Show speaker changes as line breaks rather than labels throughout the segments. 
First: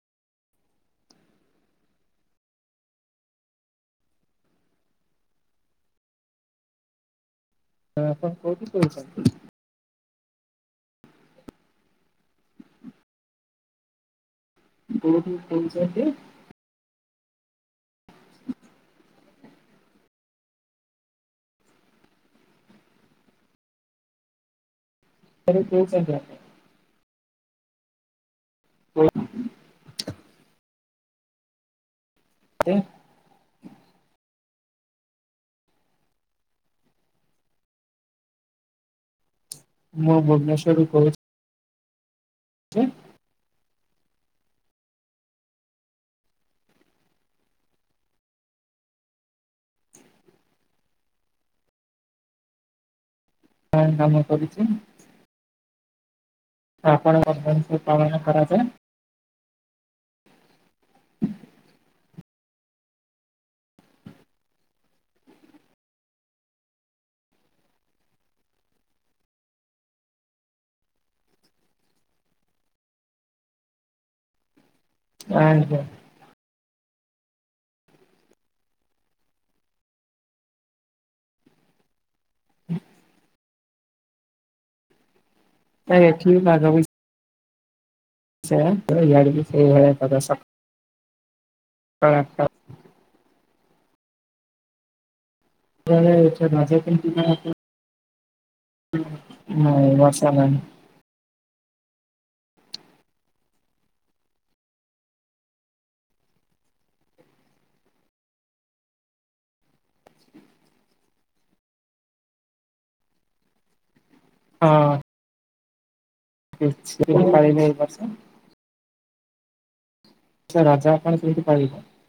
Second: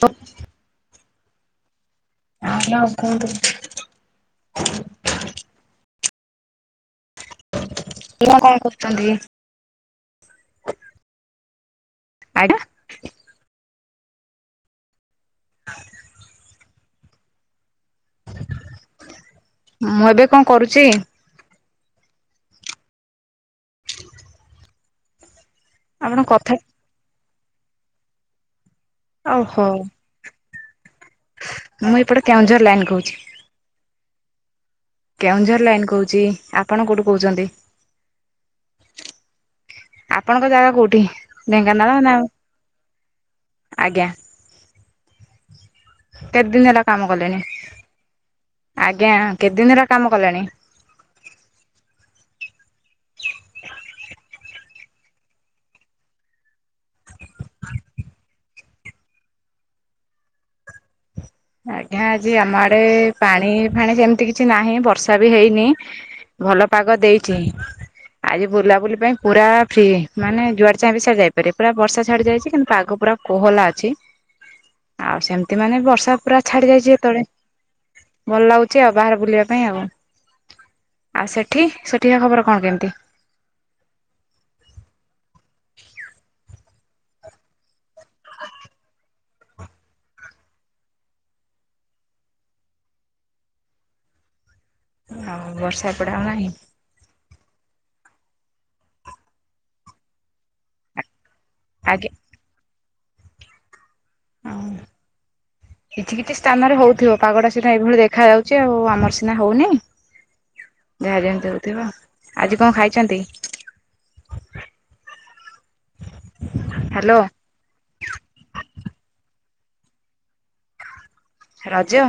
ପ [inaudible] ଆଜ୍ଞା ଆଉ କୁହନ୍ତୁ।
ହଁ। ଆପଣ
କଣ
କେଉଁଠୁ
କରୁଛନ୍ତି?
କହୁଛନ୍ତି।
ଆଜ୍ଞା।
[unintelligible]
ମୁଁ ଏବେ କଣ କରୁଛି?
[unintelligible]
ଆପଣ
[inaudible]
କଥା
ହୁଁ।
ଓହୋ! ମୁଁ ଏପଟେ କେଉଁଝର ଲାଇନ୍ କହୁଛି। କେଉଁଝର ଲାଇନ୍ କହୁଛି। ଆପଣ କୋଉଠୁ କହୁଛନ୍ତି?
ମୁଁ
ଆପଣଙ୍କ ଜାଗା
ଭୁବନେଶ୍ଵରରୁ
କୋଉଠି। ଢେଙ୍କାନାଳ ନା-
ହଁ [inaudible]
ଆଜ୍ଞା। କେତେ ଦିନ ହେଲା କାମ କଲେଣି। ଆଜ୍ଞା, କେତେ ଦିନ ଧଲା କାମ କଲେଣି? [inaudible]
ହଁ କାମ କରୁଛି। ହପଣ ବବ ଶ ପାଣ ଖରାବେ [unintelligible] [inaudible]
ଆଜ୍ଞା, ଆଜି ଆମ ଆଡେ ପାଣି ଫାଣି ଏମିତି କିଛି ନାହିଁ। ବର୍ଷା ବି ହେଇନି। ଭଲ ପାଗ ଦେଇଛି। ଆଜି ବୁଲାବୁଲି ପାଇଁ ପୁରା ଫ୍ରି। ମାନେ ଯୁଆଡ ଚାହିଁ ବି ସଡ ଯାଇପାର ପୁର ବଷା ଛାଡି ଯାଇଛି। କିନ୍ତୁ ଆଗ ପୁରା କୋହଲା ଅଛି।
[inaudible]
ଆଉ ସେମିତି
ଆଜ୍ଞା
ମାନେ ବର୍ଷା ପୁରା ଛାଡ଼ି ଯାଇଛି ଏତେବେଳେ, ଭଲ ଲାଗୁଛି ଆଉ ବାହାରେ ବୁଲିବା ପାଇଁ ଆଉ। ଆଉ ସେଠି, ସେଠିକା ଖବର କଣ କେମିତି?
ନାଇଁ ଏଠିବି ପାଗବି ସେୟା [unintelligible] ଇଆଡିକି ସେଇ ଭଳିଆ କର ସକ [unintelligible]
ହଁ ବରସ
ତମ ଆଡେ ଛୁଆ ରଜ କେମିତି ପାଳନ କର୍ ନାଇଁ ବର୍ଷା ନାଇ
ଆଜ୍ଞା
[inaudible]
କିଛି କିଛି ସ୍ଥାନରେ ହଉଥିବ ପାଗଟା ସିନା ଏଇଭଳି ଦେଖାଯାଉଛି ଆଉ ଆମର ସିନା ହଉନି ଯାହାଯେମିତି ହୋଉଥିବ। ଆଜି କଣ ଖାଇଛନ୍ତି?
ହଁ। କିଛି
ହ୍ୟାଲୋ
ପାଇନେଇ ଏ ବର୍ଷ ଆ ରଜ ଆପଣ କେମିତି ପାଳିବେ
ରଜ?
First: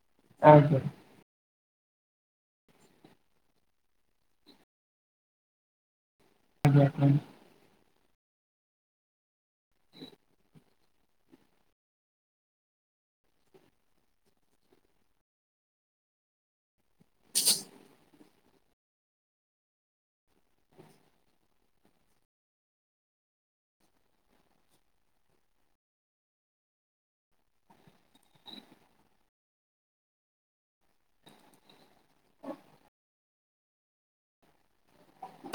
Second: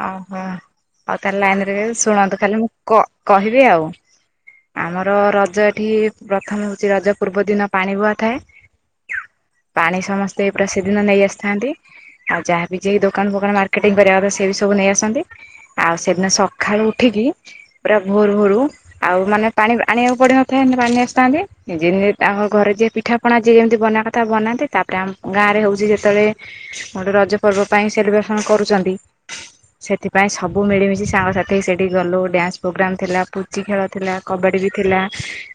ଓହୋ। ହୋଉ
ଆଜ୍ଞା
ତାହାଲେ ଲାଇନରେ ରହିବେ ଶୁଣନ୍ତୁ ଖାଲି ମୁଁ କ କହିବି ଆଉ। ଆମର ରଜ ଏଠି ପ୍ରଥମେ
ଆଜ୍ଞା
ହଉଛି ରଜ ପୂର୍ବ ଦିନ ପାଣି ବୁହା ଥାଏ ପାଣି ସମସ୍ତେ ପୁରା ସେଦିନ ନେଇ ଆସିଥାନ୍ତି ଆଉ ଯାହାବି ଯେଇ ଦୋକାନ ଫୋକାନ ମାର୍କେଟିଂ କରିବା କଥା ସେ ବି ସବୁ ନେଇ ଆସନ୍ତି। ଆଉ ସେଦିନ ସଖାଳୁ ଉଠିକି ପୁରା ଭୋରୁ ଭୋରୁ ଆଉ ମାନେ ପାଣି ଆଣିବାକୁ ପଡିିନଥାଏ ପାଣି ନେଇ ଆସିଥାନ୍ତି ନିଜେ ନିଜେ ତାଙ୍କ ଘରେ ଯିଏ ପିଠା ପଣା ଯିଏ ଯେମିତି ବନେଇବା କଥା ବନାନ୍ତି ତାପରେ ଆ ଗାଁରେ ହଉଛି ଯେତେବେଳେ ଗୋଟେ ରଜ ପର୍ବ ପାଇଁ ସେଲିବ୍ରେସନ କରୁଛନ୍ତି ସେଥିପାଇଁ ସବୁ ମିଳିମିଶି ସାଙ୍ଗସାଥି ସେଇଠି ଗଲୁ ଡ୍ୟାନ୍ସ ପ୍ରୋଗ୍ରାମ୍ ଥିଲା ପୁଚି ଖେଳ ଥିଲା କବାଡ଼ି ବି ଥିଲା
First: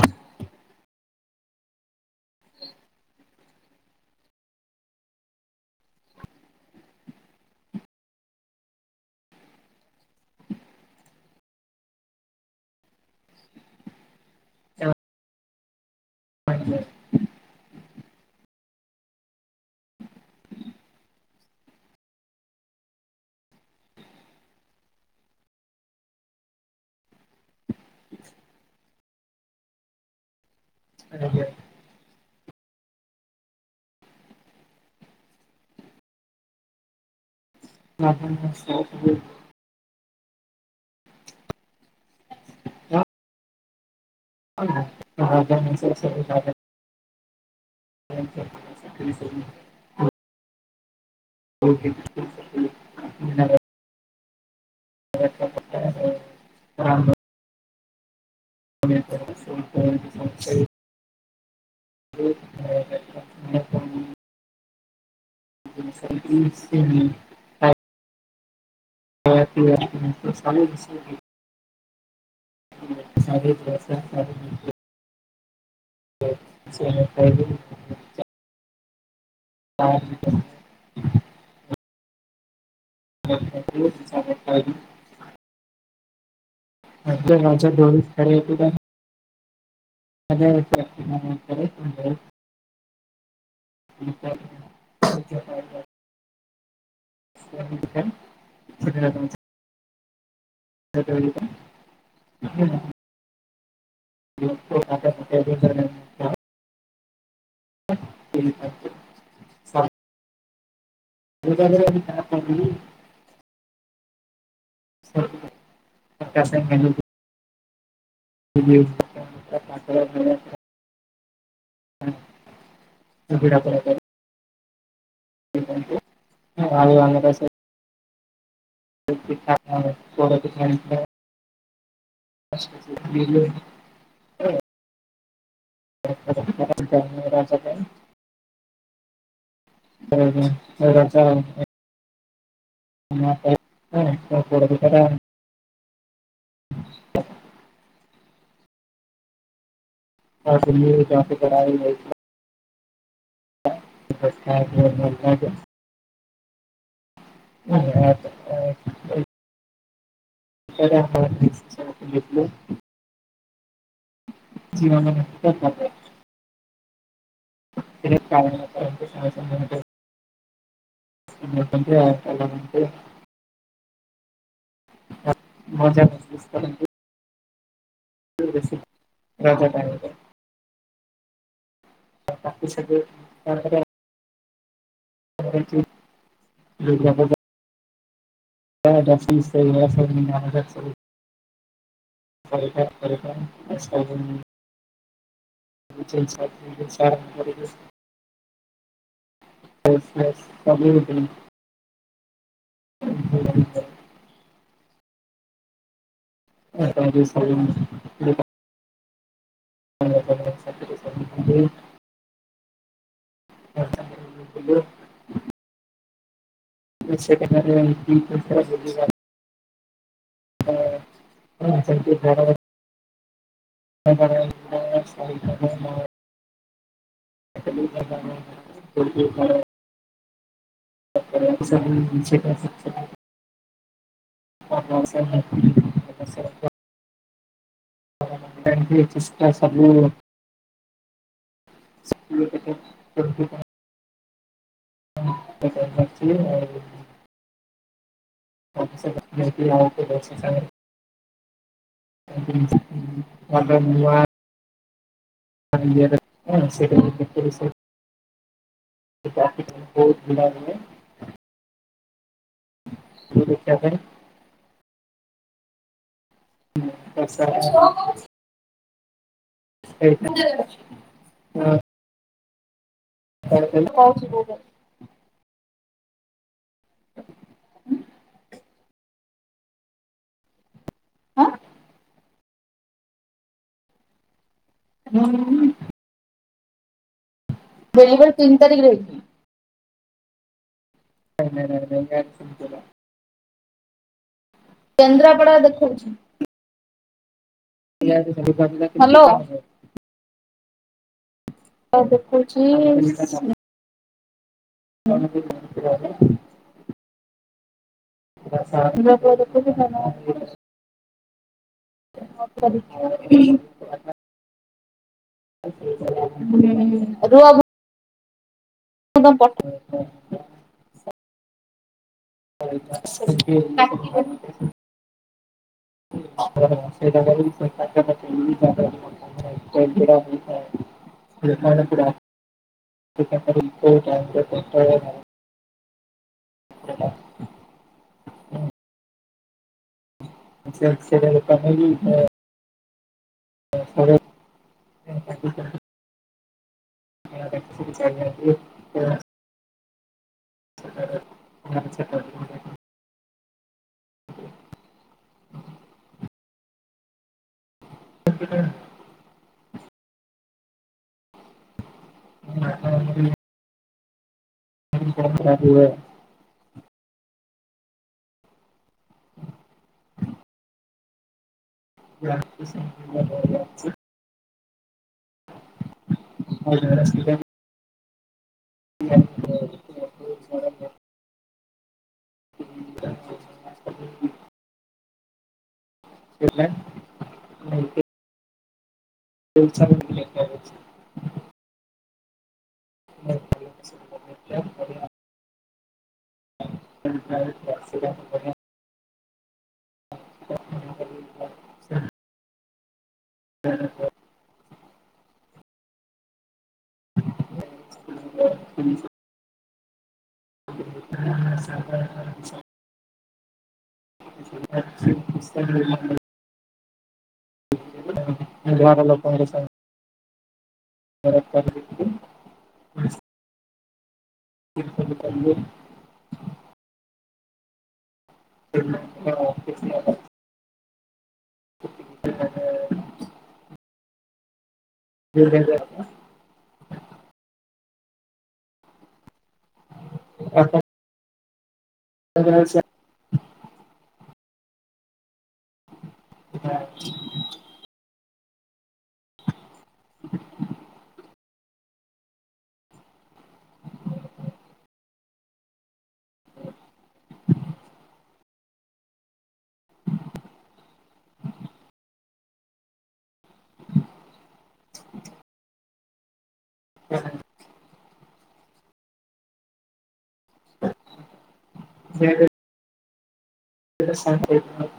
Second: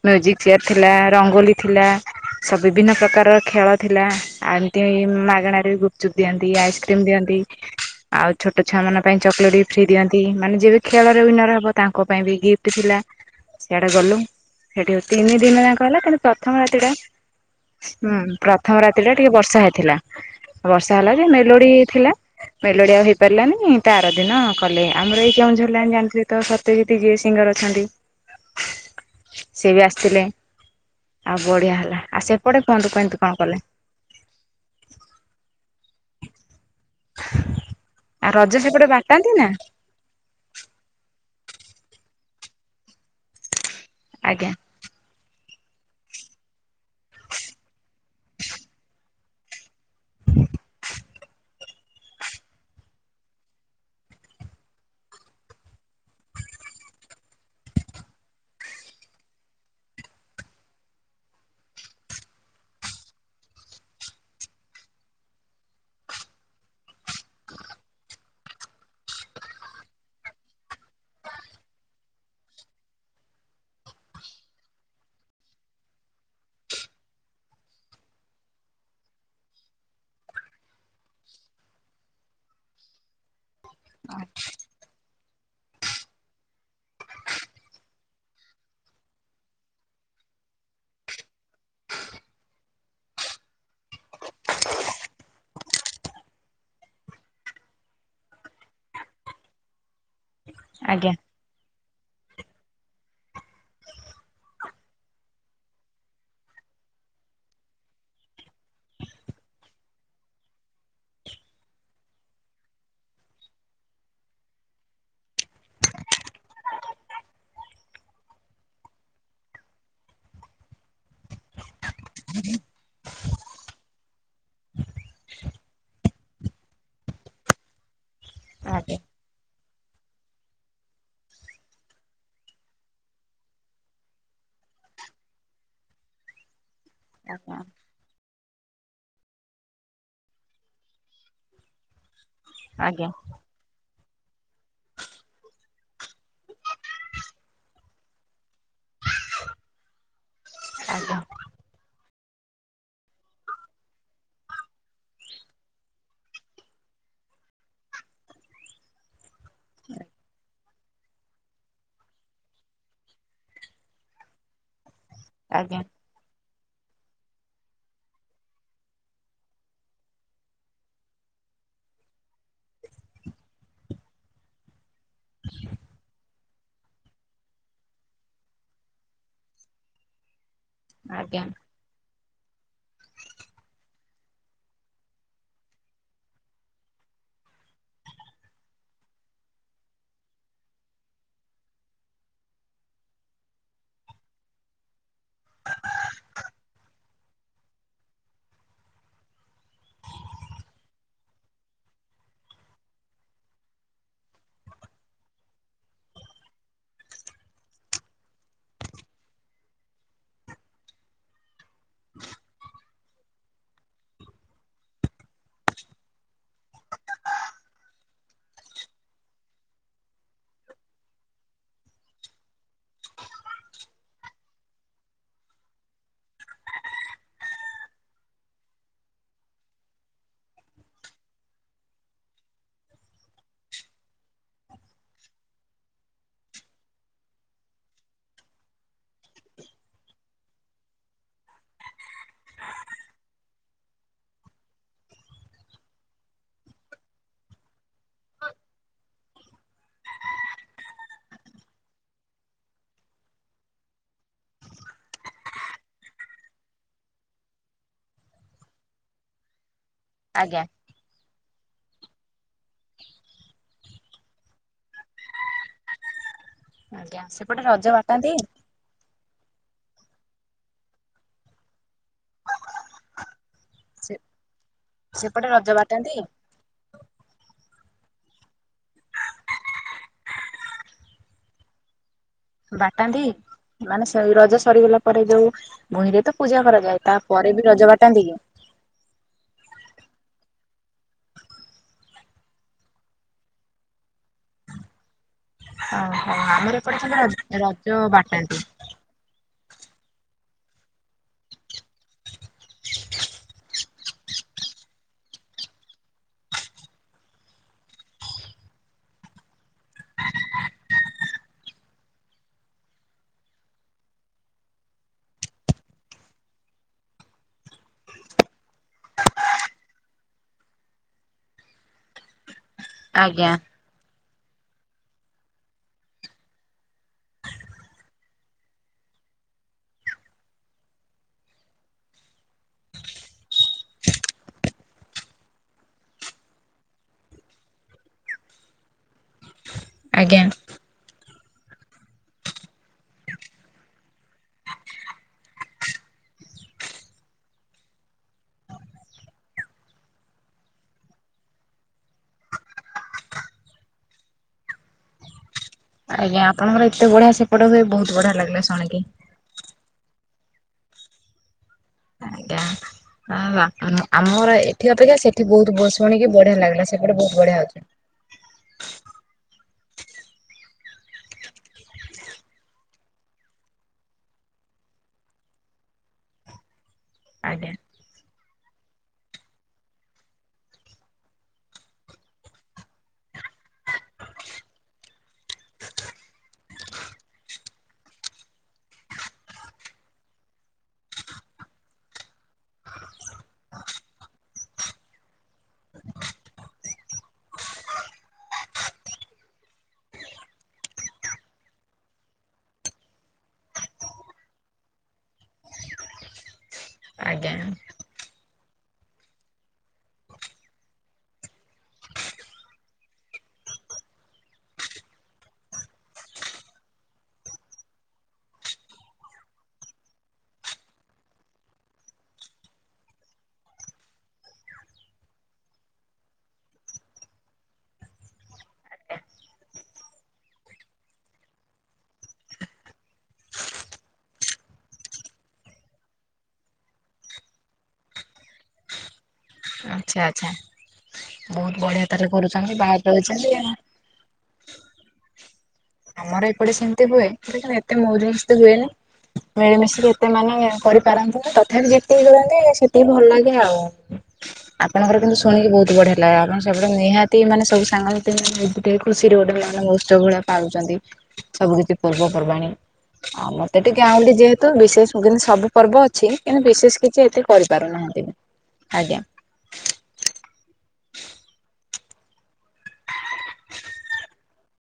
ମ୍ୟୁଜିକ୍ ଚେୟାର୍ ଥିଲା ରଙ୍ଗୋଲି ଥିଲା ସବୁ ବିଭିନ୍ନ ପ୍ରକାରର ଖେଳ ଥିଲା। ଆ ଏମିତି ମାଗଣାରେ ଗୁପଚୁପ ଦିଅନ୍ତି ଆଇସ୍କ୍ରିମ ଦିଅନ୍ତି ଆଉ ଛୋଟ ଛୁଆମାନଙ୍କ ପାଇଁ ଚକୋଲେଟ୍ ବି ଫ୍ରି ଦିଅନ୍ତି ମାନେ ଯିଏ ବି ଖେଳରେ ୱିନର ହେବ ତାଙ୍କ ପାଇଁ ବି ଗିଫ୍ଟ ଥିଲା। ସିଆଡେ ଗଲୁ। ହେଠି ତିନି ଦିନ ଯାକ ହେଲା କିନ୍ତୁ ପ୍ରଥମ ରାତିଟା ହୁଁ ପ୍ରଥମ ରାତିରେ ଟିକେ ବର୍ଷା ହେଇଥିଲା ବର୍ଷା ହେଲା ଯେ ମେଲୋଡି ଥିଲା ମେଲୋଡି ଆଉ ହେଇପ ପାରିଲାନି ତା ଆର ଦିନ କଲେ। ଆମର ଏଇ କେଉଁଝର ଲାଇନ୍ ଜାଣିଥିବେ ତ ସତ୍ୟଯିତ୍ ଯିଏ ସିଙ୍ଗର ଅଛନ୍ତି ସେ ବି ଆସିଥିଲେ
ଆଜ୍ଞା
ଆଉ ବଢିଆ ହେଲା। ଆଉ ସେପଟେ କୁହନ୍ତୁ କେମିତି କଣ କଲେ? ଆଉ ରଜ
ଆଜ୍ଞା
ସେପଟେ ବାଟାନ୍ତି ନା?
ଆ
ଆଜ୍ଞା।
[unintelligible]
[inaudible]
ଓକେ [unintelligible] ରାଣ୍ଡ [unintelligible] ଫୋନ୍ କରିକି ସମସ୍ତେ [unintelligible] କାମ ସାରିକି ଆସିବି। [unintelligible] ସମିତି [unintelligible] ବହୁତ ସମୟ ରହିଲିଣି। ତାରି ଭିତରେ ଯାଉଚି ଗାଧେଇବି କିଛି ସମୟ ପରେ ଖାଇବି। ଆ ତ ରଜ ଦୋଳି [unintelligible] ହଜାର [unintelligible] ପରେ [inaudible] [inaudible]
ଆଜ୍ଞା
[inaudible] [inaudible] [inaudible] [inaudible] ି [inaudible] [inaudible] ହଁ [inaudible] [inaudible]
ଆଜ୍ଞା
ପୋଡ଼ପିଠା [inaudible] [inaudible] [inaudible]
ଆଜ୍ଞା।
ପୋଡ଼ପିଠା ଟା
ଆଜ୍ଞା
[unintelligible] [inaudible] [inaudible] ଆା [unintelligible] [inaudible]
ଆଜ୍ଞା
[inaudible] ଏ କାରଣ [inaudible] [inaudible] ମଜା ମଜ୍ଲିସ୍ କରନ୍ତି। [inaudible]
ଆଜ୍ଞା।
[inaudible] [inaudible] ସ [inaudible] ଖରେ ଖ ଖରେଖ ଆ କ ସା [inaudible] [inaudible] [inaudible] ଆ [inaudible] [inaudible] [inaudible] [unintelligible] ହ ଧ [inaudible] [inaudible] ହଁ [inaudible] [inaudible] [inaudible] [inaudible] ଚେଷ୍ଟା ସବୁ [inaudible] ହଁ [inaudible] [inaudible] ସ [inaudible] ଟ [inaudible] [inaudible] ବହୁତ ଭିଡ଼ାେ [inaudible] କି ଦେଖିବା ପାଇଁ।
ଆଜ୍ଞା ସେପଟେ ରଜ
ଆଶା।
ବାଟାନ୍ତି
ସେଇଟା ହଁ। କାଣେ କହିଲ?
ସେପଟେ ରଜ ବାଟାନ୍ତି।
ଉଁ। ଆଁ।
ବାଟାନ୍ତି ମାନେ ସେ ରଜ ସରିଗଲା ପରେ ଯୋଉ ଭଇଁ ରେ ତ ପୂଜା କରାଯାଏ। ତାପରେ ବି ରଜ ବାଟାନ୍ତି କି।
କରିକି ରହିଚି। ନାଇଁ ନାଇଁ ନାଇଁ ନାଇଁ ସେମିତି ନାଇଁ। କେନ୍ଦ୍ରାପଡା ଦେଖଉଛି।
ହଁ ଆମର ଏପଟେ ଛନ୍ତି ଖାଲି।
ହ୍ୟାଲୋ। ଆଉ ଦେଖଉଚି ମାନେ ସେ ଧରିକିରୀ ଅନେଇଛି। ମୁଁ କରିଥିଲି କାମ। କୁହାହେଲେ ହଁ ରୁହ। ସେଟା ପଠଉଛୁ।
ଆଜ୍ଞା।
[unintelligible] [unintelligible] ସେଇଟା କରିକି ସେ। [unintelligible] ଏତେ ଭିଡ଼ ସେମାନେ ପୁରା [unintelligible] ସେଟା
ଆଜ୍ଞା।
ସେୟା ସେଟା [unintelligible] ମୁଁ ଦେଶରେ [unintelligible] [unintelligible] ସେଟା ଭବିଷ୍ୟତରେ ଉଁ ହୁଁ।
ଆଜ୍ଞା ଆପଣଙ୍କର ଏତେ ବଢିଆ ସେପଟ ହୁ ବହୁତ ବଢିଆ ଲାଗିଲା ଶୁଣିକି। ଆଜ୍ଞା। ହାଁ ଆମର ଏଠି ଅପେକ୍ଷା ସେଠି ବହୁତ ଶୁଣିକି ବଢିଆ ଲାଗିଲା। ସେପଟେ ବହୁତ ବଢିଆ ହଉଛି।
ଲାଗୁଚି ସେମିତି ମୁଁ ଭଲ ଅଛି। ଆ ସେଟା ଅସୁବିଧା।
ଆଜ୍ଞା
ପିଆଲି। [inaudible] ହେଲାଣି ନା ଏମିତି ତୋ ଇଚ୍ଛାରେ ଯିବି। ନେଟୱାର୍କ ଅଛି। ନାଇଁ [unintelligible] ପରିମାଣ। [unintelligible] ଆସିବ କନ୍ୟା। ସାର୍। Hello sir.
ଆଜ୍ଞା
ହାଲୋ ସାର୍। [unintelligible] ଟ୍ୱଣ୍ଟି ଛବିଶ ସାର୍ ମୋ ଜନ୍ମଦିନ ରେ ମୋତେ ଜମା ଭଲ ଲାଗିବନି ସାର୍ ଖରାପ୍ ତାବୋଲି କେମିତି କଣ କଲେ? [inaudible] [unintelligible] [unintelligible]
ଆଚ୍ଛା ଆଚ୍ଛା ବହୁତ ବଢିଆ ତାହେଲେ କରୁଛନ୍ତି ବାହାରେ ର ରହୁଛନ୍ତି ଆଉ। କ ଆମର ଏପଟେ ସେମିତି ହୁଏ ଏତେ ମୋଉଜୁ ମସ୍ତି ହୁଏନି। ମିଳିମିଶିକି ଏତେ ମାନେ କରିପାରନ୍ତି ନା ତଥାପି ଯେ ସେତିକି କରନ୍ତି ସେତିକି ଭଲ ଲାଗେ ଆଉ ଆପଣଙ୍କର କିନ୍ତୁ ଶୁଣିକି ବହୁତ ବଢିଆ ଲା ଆପଣ ସବୁ ନିହାତି ମାନେ ସବୁ ସାଙ୍ଗସାଥି ମାନେ ଖୁସି ରେ ଗୋଟେ ଉତ୍ସ ଭଳିଆ ପାଉଛନ୍ତି। ସବୁ କିଛି ପର୍ବପର୍ବାଣିୀ। ଆଉ ମତେ ଟିକେ ଗାଁଉଲି ଯେହେତୁ ବିଶେଷ କିନ୍ତୁ ସବୁ ପର୍ବ ଅଛି କିନ୍ତୁ ବିଶେଷ କିଛି ଏଥିରୁ କରି ପାରୁନାହାନ୍ତି ଆଜ୍ଞା।
ସେ ଏ ସେଟ ଯାଉନି।